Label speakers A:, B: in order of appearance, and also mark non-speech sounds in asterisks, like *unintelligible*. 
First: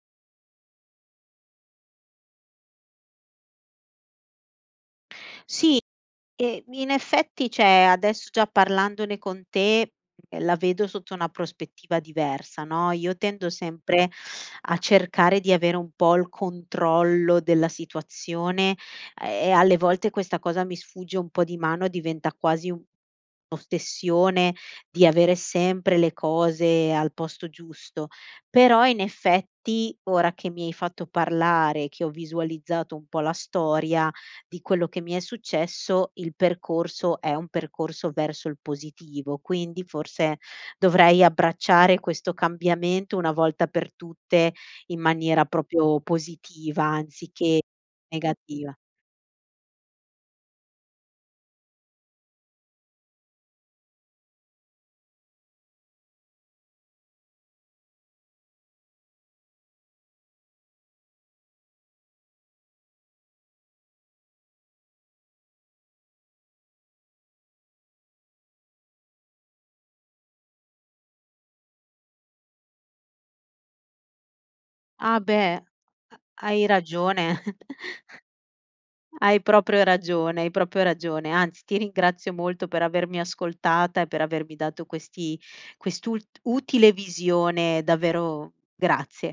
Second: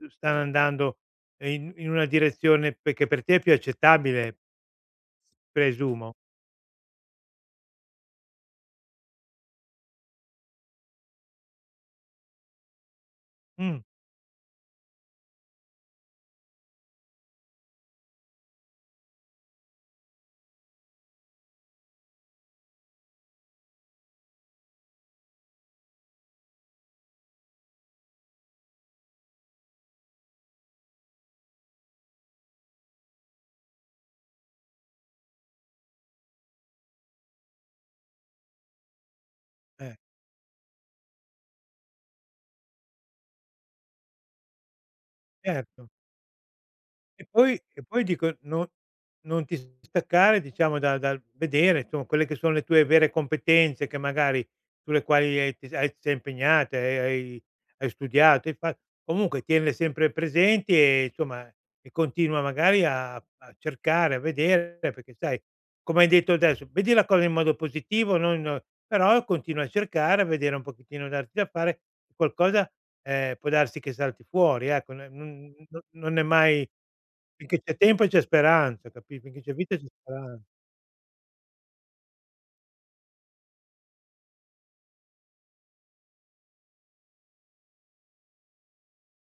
A: *unintelligible* stanno andando in in una direzione perché per te è più accettabile?
B: Sì,
A: Presumo.
B: ehm, in effetti cioè adesso già parlandone con te, ehm, la vedo sotto una prospettiva diversa, no, io tendo
A: Mh.
B: sempre a cercare di avere un po' il controllo della situazione, e alle volte questa cosa mi sfugge un po' di mano e diventa quasi un'ossessione di avere sempre le cose al posto giusto. Però in effetti, ora che mi hai fatto parlare, che ho visualizzato un po' la storia di quello che mi è successo, il percorso è un percorso verso il positivo. Quindi
A: Eh.
B: forse dovrei abbracciare questo cambiamento una volta per tutte in maniera
A: Certo.
B: proprio positiva
A: Che poi
B: anziché
A: che poi dico, non
B: negativa.
A: non ti distaccare diciamo da dal vedere insom quelle che sono le tue vere competenze che magari sulle quali hai t hai ti sei impegnata e hai hai hai studiato, hai fat comunque tienle sempre presenti e insomma e continua magari a a cercare, a vedere, perché sai, come hai detto adesso, vedi la cosa in modo positivo, non non però continua a cercare, a vedere un pochettino, darti da fare, qualcosa, ehm, può darsi che salti fuori, ecco, no
B: Ah
A: n
B: beh,
A: non
B: ha
A: è
B: hai
A: mai
B: ragione.
A: finché c'è tempo c'è speranza,
B: *chuckles*
A: capit
B: Hai
A: finché c'è vita
B: proprio
A: c'è
B: ragione,
A: speran
B: hai proprio ragione, anzi ti ringrazio molto per avermi ascoltata e per avermi dato questi quest'ul utile visione, davvero grazie.